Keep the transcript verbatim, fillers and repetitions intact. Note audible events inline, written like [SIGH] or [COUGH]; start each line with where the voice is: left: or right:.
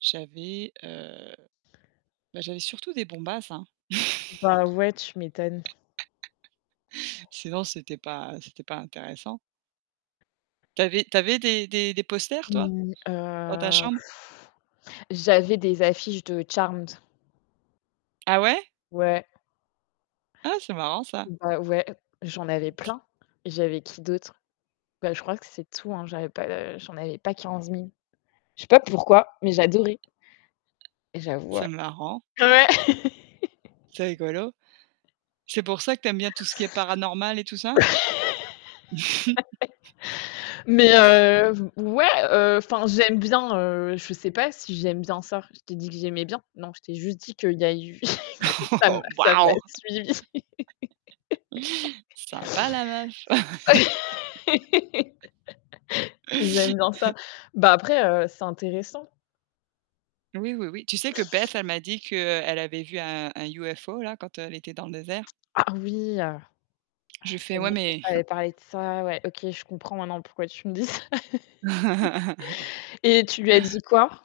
right: J'avais, heu, bah, j'avais surtout des bombasses, hein.
left: Bah, ouais, tu m'étonnes.
right: [LAUGHS] Sinon, c'était pas c'était pas intéressant. Tu avais tu avais des des des posters toi?
left: Mmh,
right: Dans ta
left: heu,
right: chambre?
left: [BLOWS AIR] j'avais des affiches de Charmed.
right: Ah, ouais?
left: Ouais.
right: Ah, c'est marrant ça.
left: Bah, ouais. J'en avais
right: Tu
left: plein et j'avais qui d'autre? Bah, je crois que c'est tout, hein, j'avais pas de j'en avais pas quinze mille. Je sais pas pourquoi, mais j'adorais et j'avoue, heu,
right: C'est marrant.
left: ouais.
right: C'est
left: [LAUGHS]
right: rigolo. C'est pour ça que tu aimes bien tout ce qui est paranormal et tout ça? [CHUCKLES]
left: [LAUGHS] Mais, heu, v ouais, heu, enfin, j'aime bien, heu, je sais pas si j'aime bien ça. Je t'ai dit que j'aimais bien? Non, je t'ai juste dit qu'il y a eu que
right: Oh
left: ça m'a
right: oh! [LAUGHS]
left: ça m'a
right: Waouh!
left: suivie [LAUGHS]
right: Sympa la meuf!
left: [LAUGHS] que j'aime bien ça.
right: [LAUGHS]
left: Bah, après, heu, c'est intéressant.
right: Oui, oui, oui, tu sais que Beth, elle m'a dit qu'elle avait vu un un UFO, là, quand, heu, elle était dans le désert?
left: Ah, ah oui, heu,
right: Je lui ai fait:
left: c'est
right: «Ouais,
left: vrai que je
right: mais»
left: t'avais
right: [CHUCKLES]
left: parlé de ça, ouais, OK, je comprends maintenant pourquoi tu me dis ça.
right: [CHUCKLES]
left: [LAUGHS] Et, tu lui as dit quoi?